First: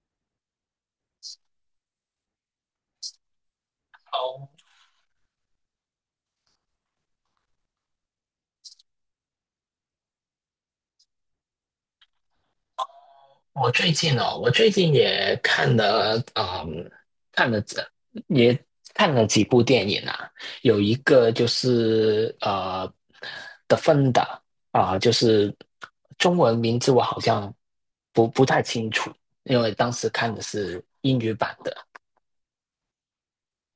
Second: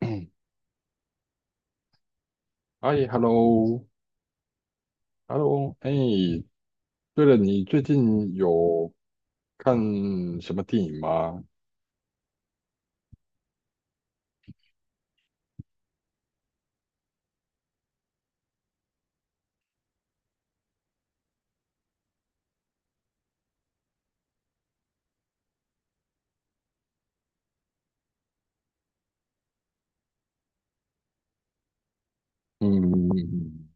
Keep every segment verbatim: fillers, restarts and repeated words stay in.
嗯。哎，hello，hello。哦，哎，对了，你最近有看什么电影吗？我最近哦，我最近也看了，嗯，看了这也看了几部电影啊。有一个就是呃，《The Founder》 啊，就是中文名字我好像不不太清楚，因为当时看的是英语版的。嗯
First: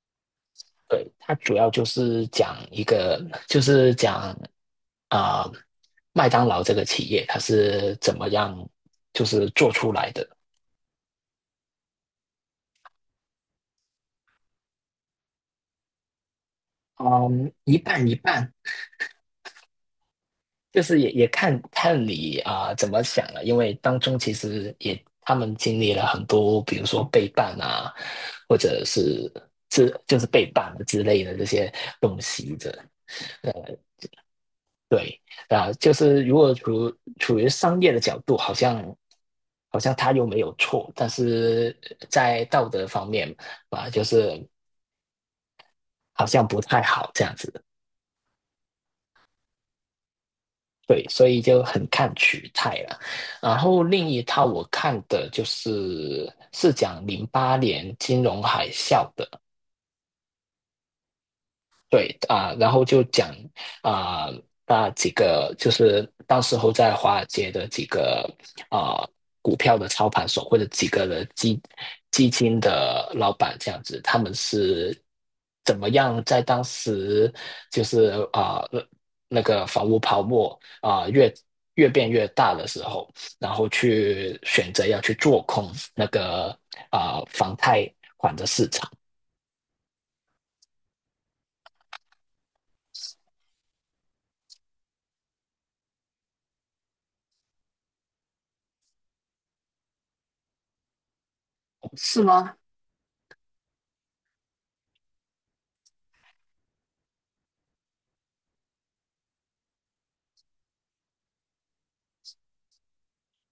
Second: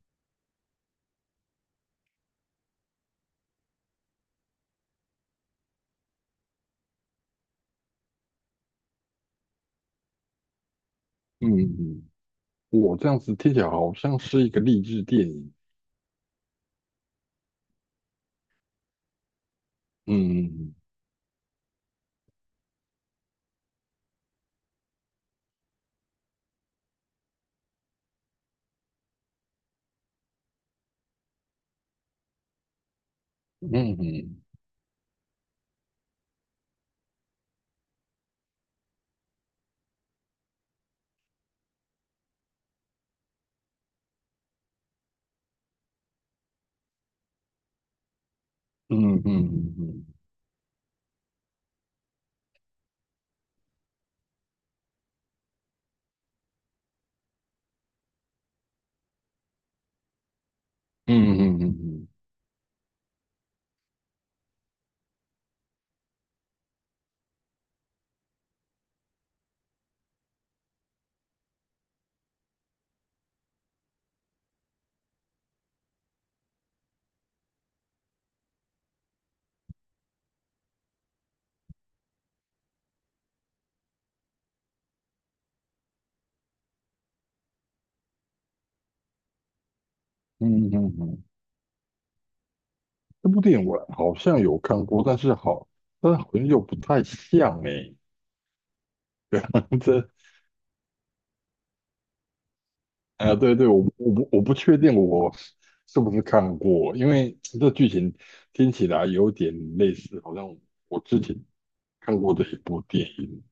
对，它主要就是讲一个，就是讲啊、呃麦当劳这个企业它是怎么样就是做出来的。嗯。嗯，我这样子听起来好像是一个励志电影。嗯，一半一半，嗯就是也也看看你啊、呃怎么想了，因为当中其实也他们经历了很多，比如说背叛啊，或者是之就是背叛之类的这些东西的。嗯嗯对啊，就是如果处处于商业的角度，好像好像他又没有错，但是在道德方面啊，就是好像不太好这样子。嗯嗯嗯对，所以就很看取态了。然后另一套我看的就是是讲零八年金融海啸的，嗯对啊、然后就讲啊、那几个就是当时候在华尔街的几个啊、股票的操盘手或者几个的基基金的老板这样子，他们是怎么样在当时就是啊、那个房屋泡沫啊、越越变越大的时候，然后去选择要去做空那个啊、房贷。嗯嗯嗯。这部电影我好像有看过，但是好，但好像又不太像哎。这样子。是吗？啊，对对，我我不我不确定我是不是看过，因为这剧情听起来有点类似，好像我之前看过的一部电影，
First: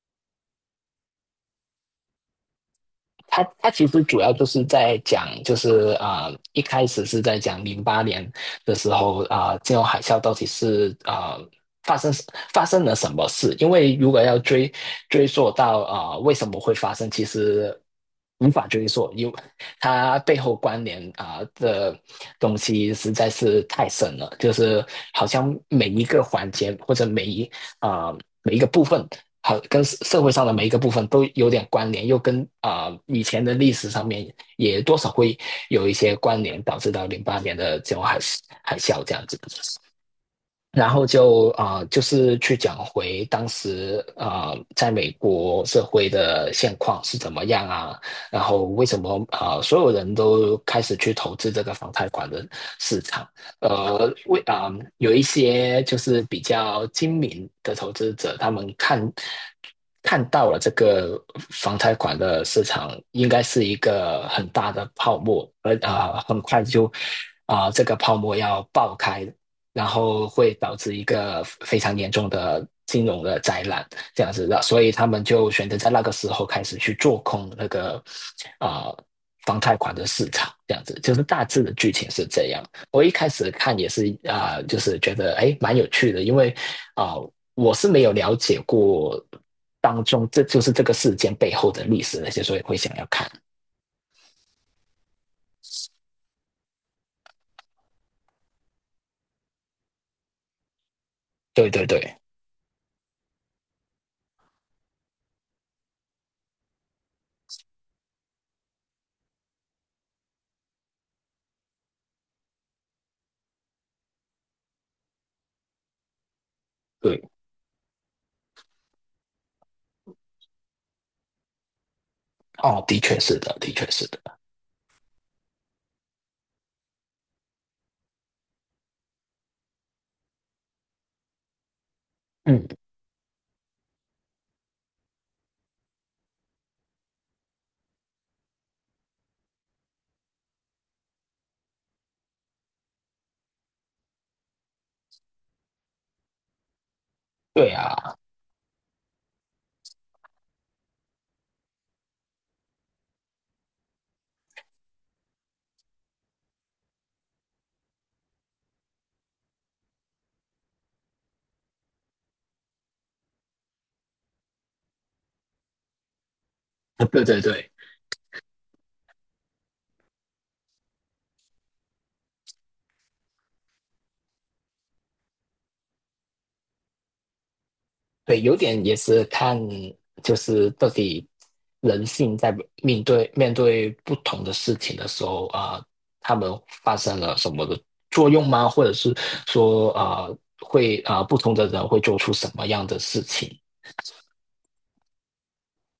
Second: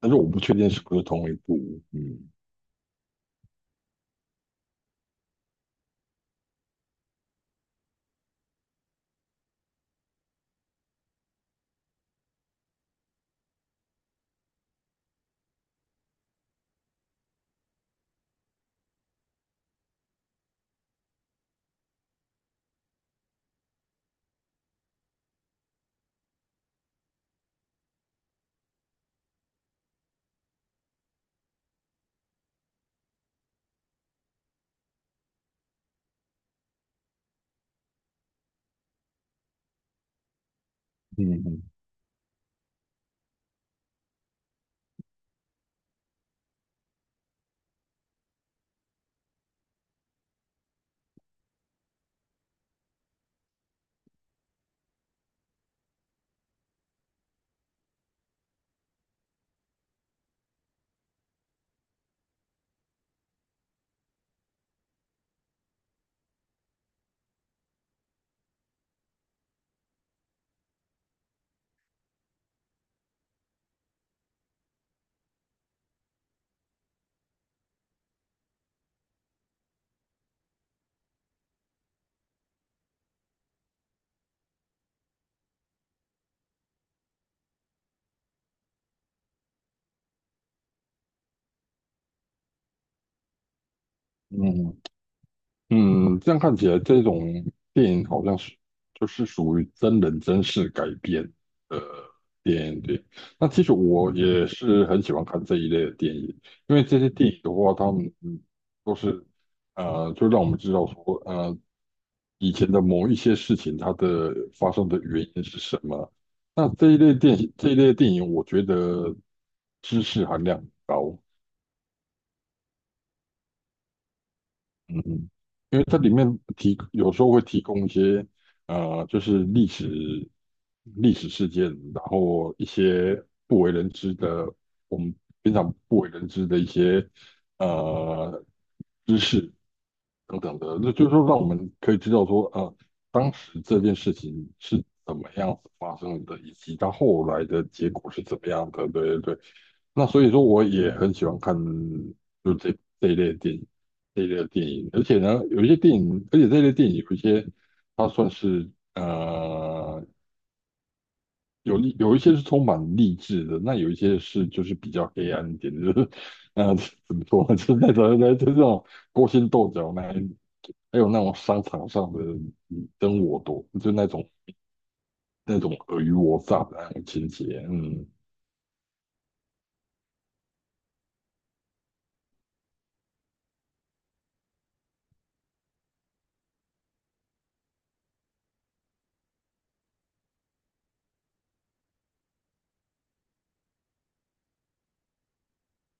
但是我不确定是不是同一部。嗯他他其实主要就是在讲，就是啊、呃一开始是在讲零八年的时候啊、呃金融海啸到底是啊、呃发生发生了什么事？因为如果要追追溯到啊、呃为什么会发生，其实无法追溯，因为它背后关联啊、的东西实在是太深了，就是好像每一个环节或者每一啊、呃每一个部分和跟社会上的每一个部分都有点关联，又跟啊、呃以前的历史上面也多少会有一些关联，导致到零八年的这种海海啸这样子。然后就嗯啊、呃就是去讲回当时啊、呃在美国社会的现况是怎么样啊，然后为什么啊、呃所有人都开始去投资这个房贷款的市场，呃，为啊、有一些就是比较精明的投资者，他们看看到了这个房贷款的市场应该是一个很大的泡沫，而啊、很快就啊、这个泡沫要爆开，然后会导致一个非常严重的金融的灾难，这样子的，所以他们就选择在那个时候开始去做空那个啊、呃房贷款的市场，这样子就是大致的剧情是这样。我一开始看也是啊、呃就是觉得哎蛮有趣的，因为啊、呃我是没有了解过当中这就是这个事件背后的历史那些，所以会想要看。嗯嗯。嗯，这样看起来，这种电影好像是就是属于真人真事改编对的对对电影。对，那其实我也是很喜欢看这一类的电影，因为这些电影的话，他们嗯都是呃，就让我们知道说，呃，以前的某一些事情它的发生的原因是什么。那这一类对，电影，这一类电影，我觉得知识含量很高。哦，的确是的，的确是的。嗯，因为它里面提有时候会提供一些呃，就是历史历史事件，然后一嗯，些不为人知的，我们平常不为人知的一些呃知识等等的，那就是说让我们可以知道说，呃，当时这件事情是怎么样子发生的，以及它后来的对结果啊，是怎么样的。对对对，那所以说我也很喜欢看就这这一类的电影。这一类的电影，而且呢，有一些电影，而且这类电影有一些，它算是呃有励，有一些是充满励志的，那有一些是就是比较黑暗一点的，就是呃怎对么对说，就对。是那种就是这种勾心斗角那一，还有那种商场上的你争我夺，就那种那种尔虞我诈的那种情节。嗯对，有点也是看，就是到底人性在面对面对不同的事情的时候啊、呃他们发生了什么的作用吗？或者是说啊、呃会啊、呃不同的人会做出什么样的事情？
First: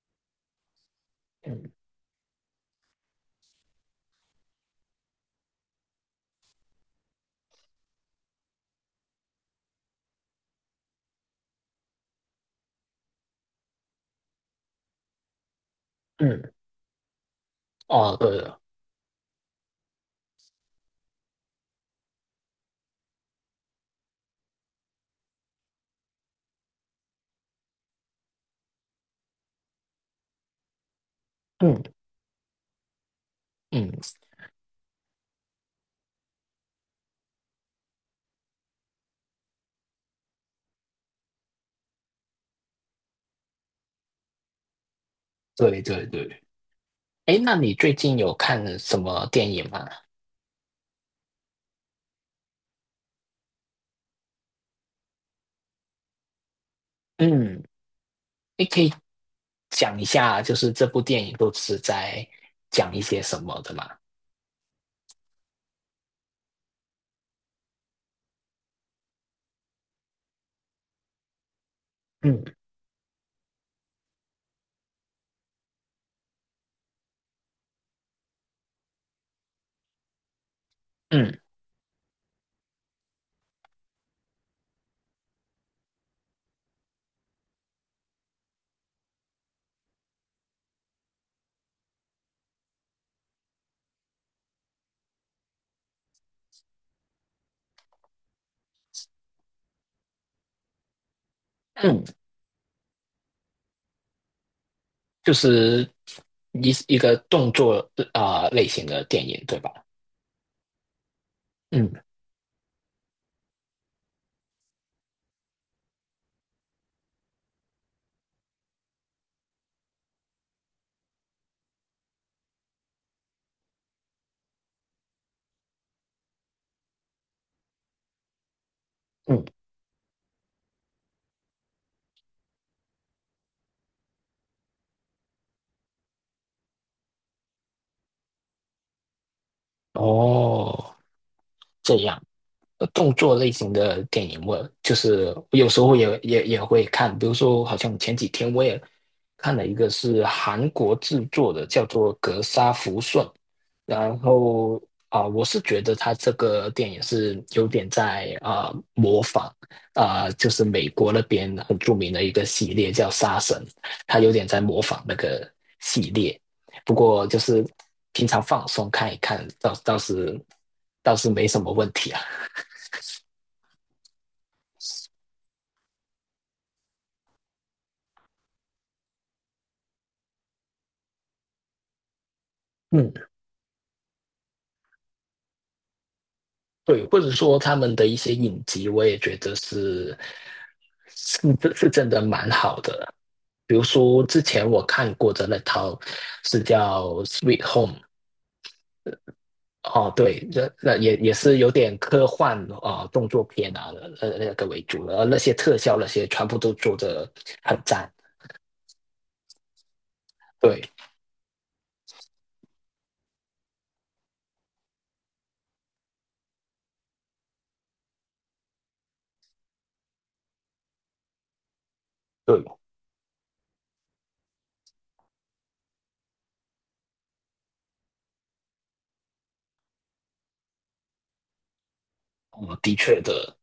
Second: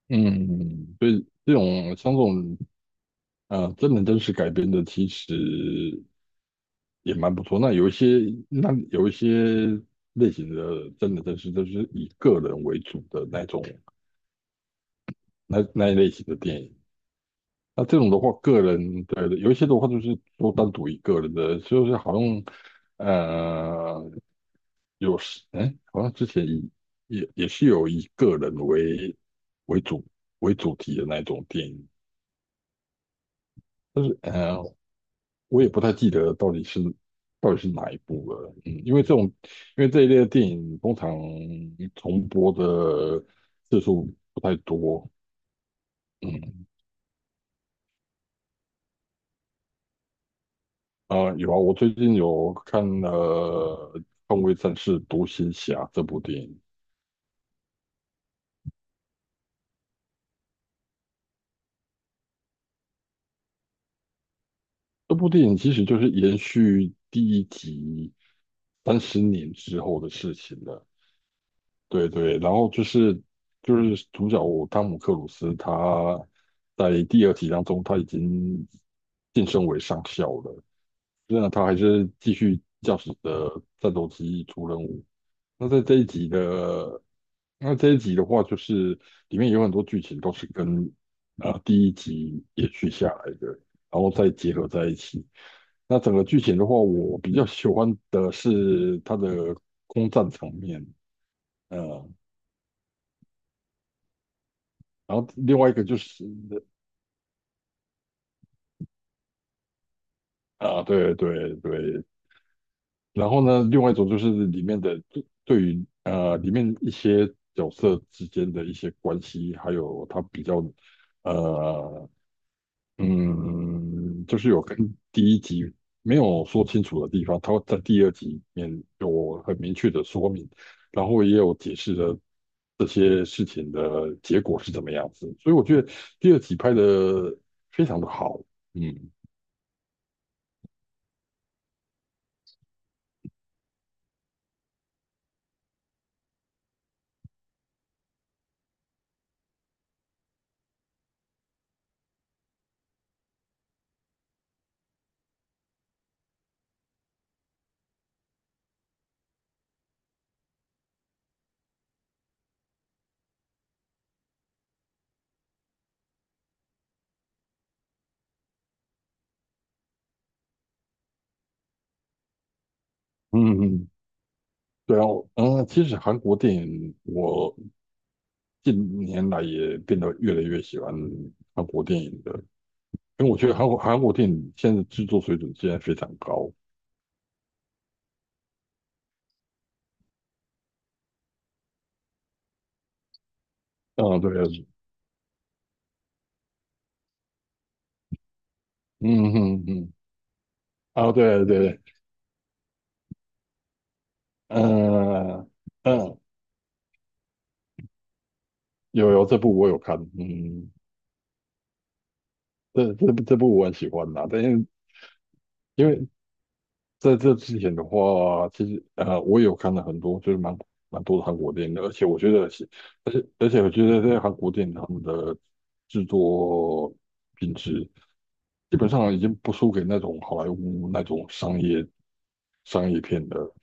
嗯，所以这嗯种像这种呃真人真事改编的，其实也蛮不错。那有一些，那有一些类型的，真的真是都是以个人为主的那种，那那一类型的嗯，电影。那这种哦，的话，对了，个人对，有一些的话，就是说单独一个人的，就是好像呃，有时哎，好像之前以也也是有以个人为为主为主题的那种电嗯影，嗯，但是呃，我也不太记得到底是到底是哪一部了，嗯，因为这种因为这一类的电影通常重播的次数不太多。对对对。嗯。哎，那你最近有看什么电影吗？啊，有啊，我最近有看了《捍卫战士独行侠》这部电影。嗯，你可以讲一下，就是这部电影都是在讲一些什么的吗？这部电影其实就是延续第一集三十年之后的事情了。对对，嗯然后就是就是主角汤姆克鲁斯，他在第二集当中他已经晋升为上校了，虽嗯然他还是继续驾驶着战斗机出任务。那在这一集的那这一集的话，就是里面有很多剧情都是跟呃第一集延续下来的，然后再结合在一起。那整个剧情的话，我比较喜欢的是它的空战场面。嗯。呃，然后就另外一个是就是一一个动作啊、呃类型的电影，对吧？啊，对对嗯对，然后呢，另外一种就是里面的对对于呃里面一些角色之间的一些关系，还有它比较呃嗯，就是有跟第一集没有说清楚的地方，它在第二集里面有嗯，很明确的说明，然后也有解释了这些事情的结果是怎么样子，所以我觉得第二集拍的非常的好。嗯。哦，这样呃动作类型的电影，我就是有时候也也也会看，比如说好像前几天我也看了一个是韩国制作的，叫做《格杀福顺》，然后啊、我是觉得他这个电影是有点在啊、模仿啊、就是美国那边很著名的一个系列叫《杀神》，他有点在模仿那个系列。不过就是平常放松看一看，倒倒是倒是没什么问题啊。嗯嗯嗯。对啊，我嗯，其实韩国电影我近年来也变得越来越喜欢韩国电影的，嗯，因为我觉得韩国韩国电影现在制作水准现在非常高。对，或者说他们的一些影集，我也觉得是是是真的蛮好的。比如嗯，说之对。前我看过的那套是叫《Sweet Home》。嗯嗯嗯。哦，对，那那啊，也也对是对有对。点科幻啊、呃动作片啊，呃那个为主的，而那嗯些特效那嗯，些全部都做的很赞。有有这部我有看。嗯，对这这部这部我很喜欢呐，但因为因为在这之前的话，其实呃，我有看了很多，就是蛮蛮多的韩国电影的，而且我觉得对，是，而且而且我觉得在韩国电影他们的制作品质基本上已经不输给那种好莱坞那种商业嗯，商的业确片的。的。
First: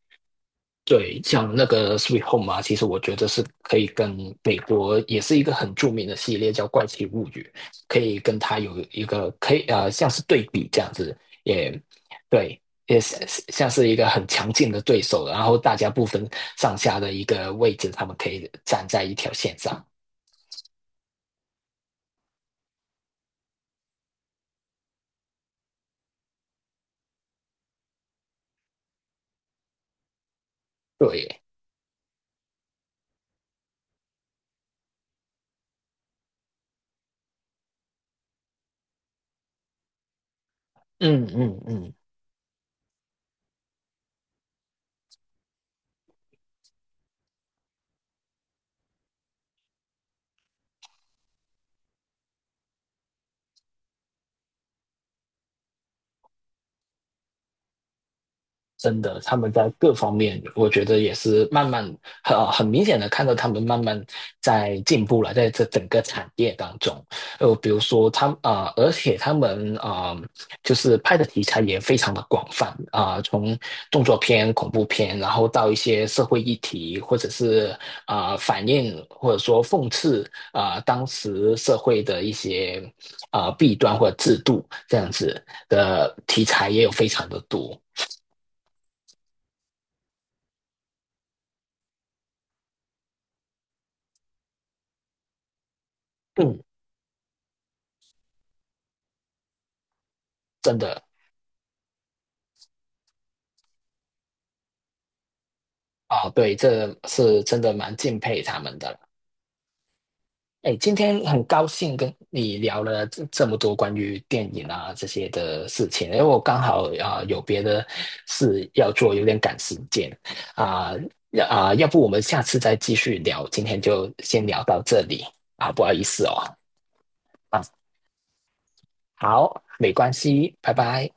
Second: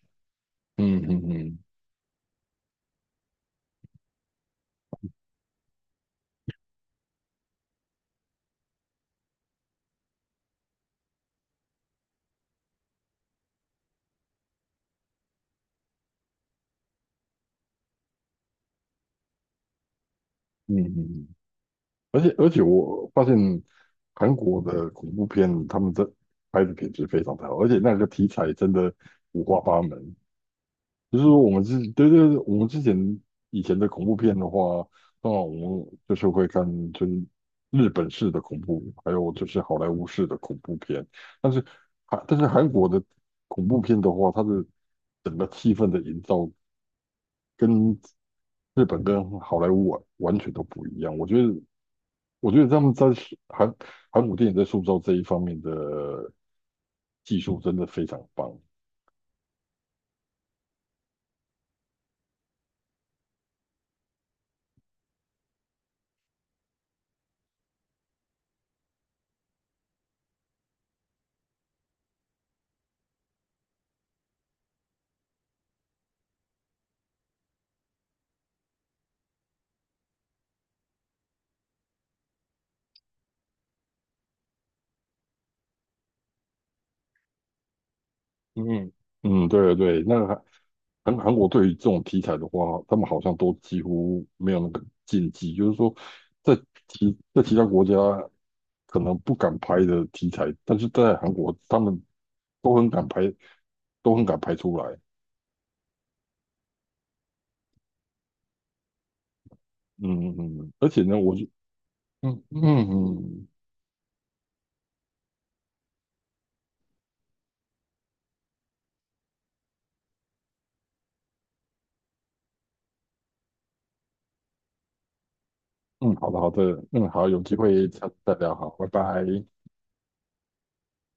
嗯对，嗯像嗯那个《Sweet Home》啊，其实我觉得是可以跟美国也是一个很著名的系列，叫《怪奇物语》，可以跟它有一个可以呃像是对比这样子。也对，也是像是一个很强劲的对手，然后大家不分上下的一个位置，他们可以站在一条线上。嗯嗯。嗯而且而且我发现韩国的恐怖片他们的拍的品质非常的好，而且那个题材真的五花八门，就是说对，我们之对对对，我们之前以前的恐怖片的话，那我们就是会看就是日本式的恐怖，还有就是好莱坞式的恐怖片。嗯但嗯是嗯。韩但是韩国的恐怖片的话，它的整个气氛的营造跟日本跟好莱坞完完全都不一样。我觉得我觉得他们在韩韩国电影在塑造这一方面的技术真的非常棒。真的，他们在各方面，我觉得也是慢慢很、呃很明显的看到他们慢慢在进步了，在这整个产业当中，呃，比如说他啊、呃而且他们啊、呃就是拍的题材也非常的广泛啊、呃从动作片、恐怖片，然后到一些社会议题，或者是啊、呃反映或者说讽刺啊、呃当时社会的一些啊、呃弊端或者制度这样子的题材也有非常的多。嗯嗯，对对，对，那个韩韩国对于这种题材的话，他们好像都几乎没有那个禁忌，就是说在嗯，其在其他国家可能不敢拍的题材，真但是的在韩国他们都很敢拍，都很敢拍出来。啊，对，这是真的蛮敬佩他们的了。嗯嗯。嗯哎，而今且呢，天我很就高兴跟嗯你嗯聊嗯了这这嗯。么多关于电影啊这些的事情，因为我刚好啊、有别的事要做，有点赶时间啊要啊，要不我们下次再继续聊，今天就先聊到这里啊，不好意嗯，思好哦的好的。嗯，好，有机啊，会再再聊。好，拜拜。好，没关系，拜拜。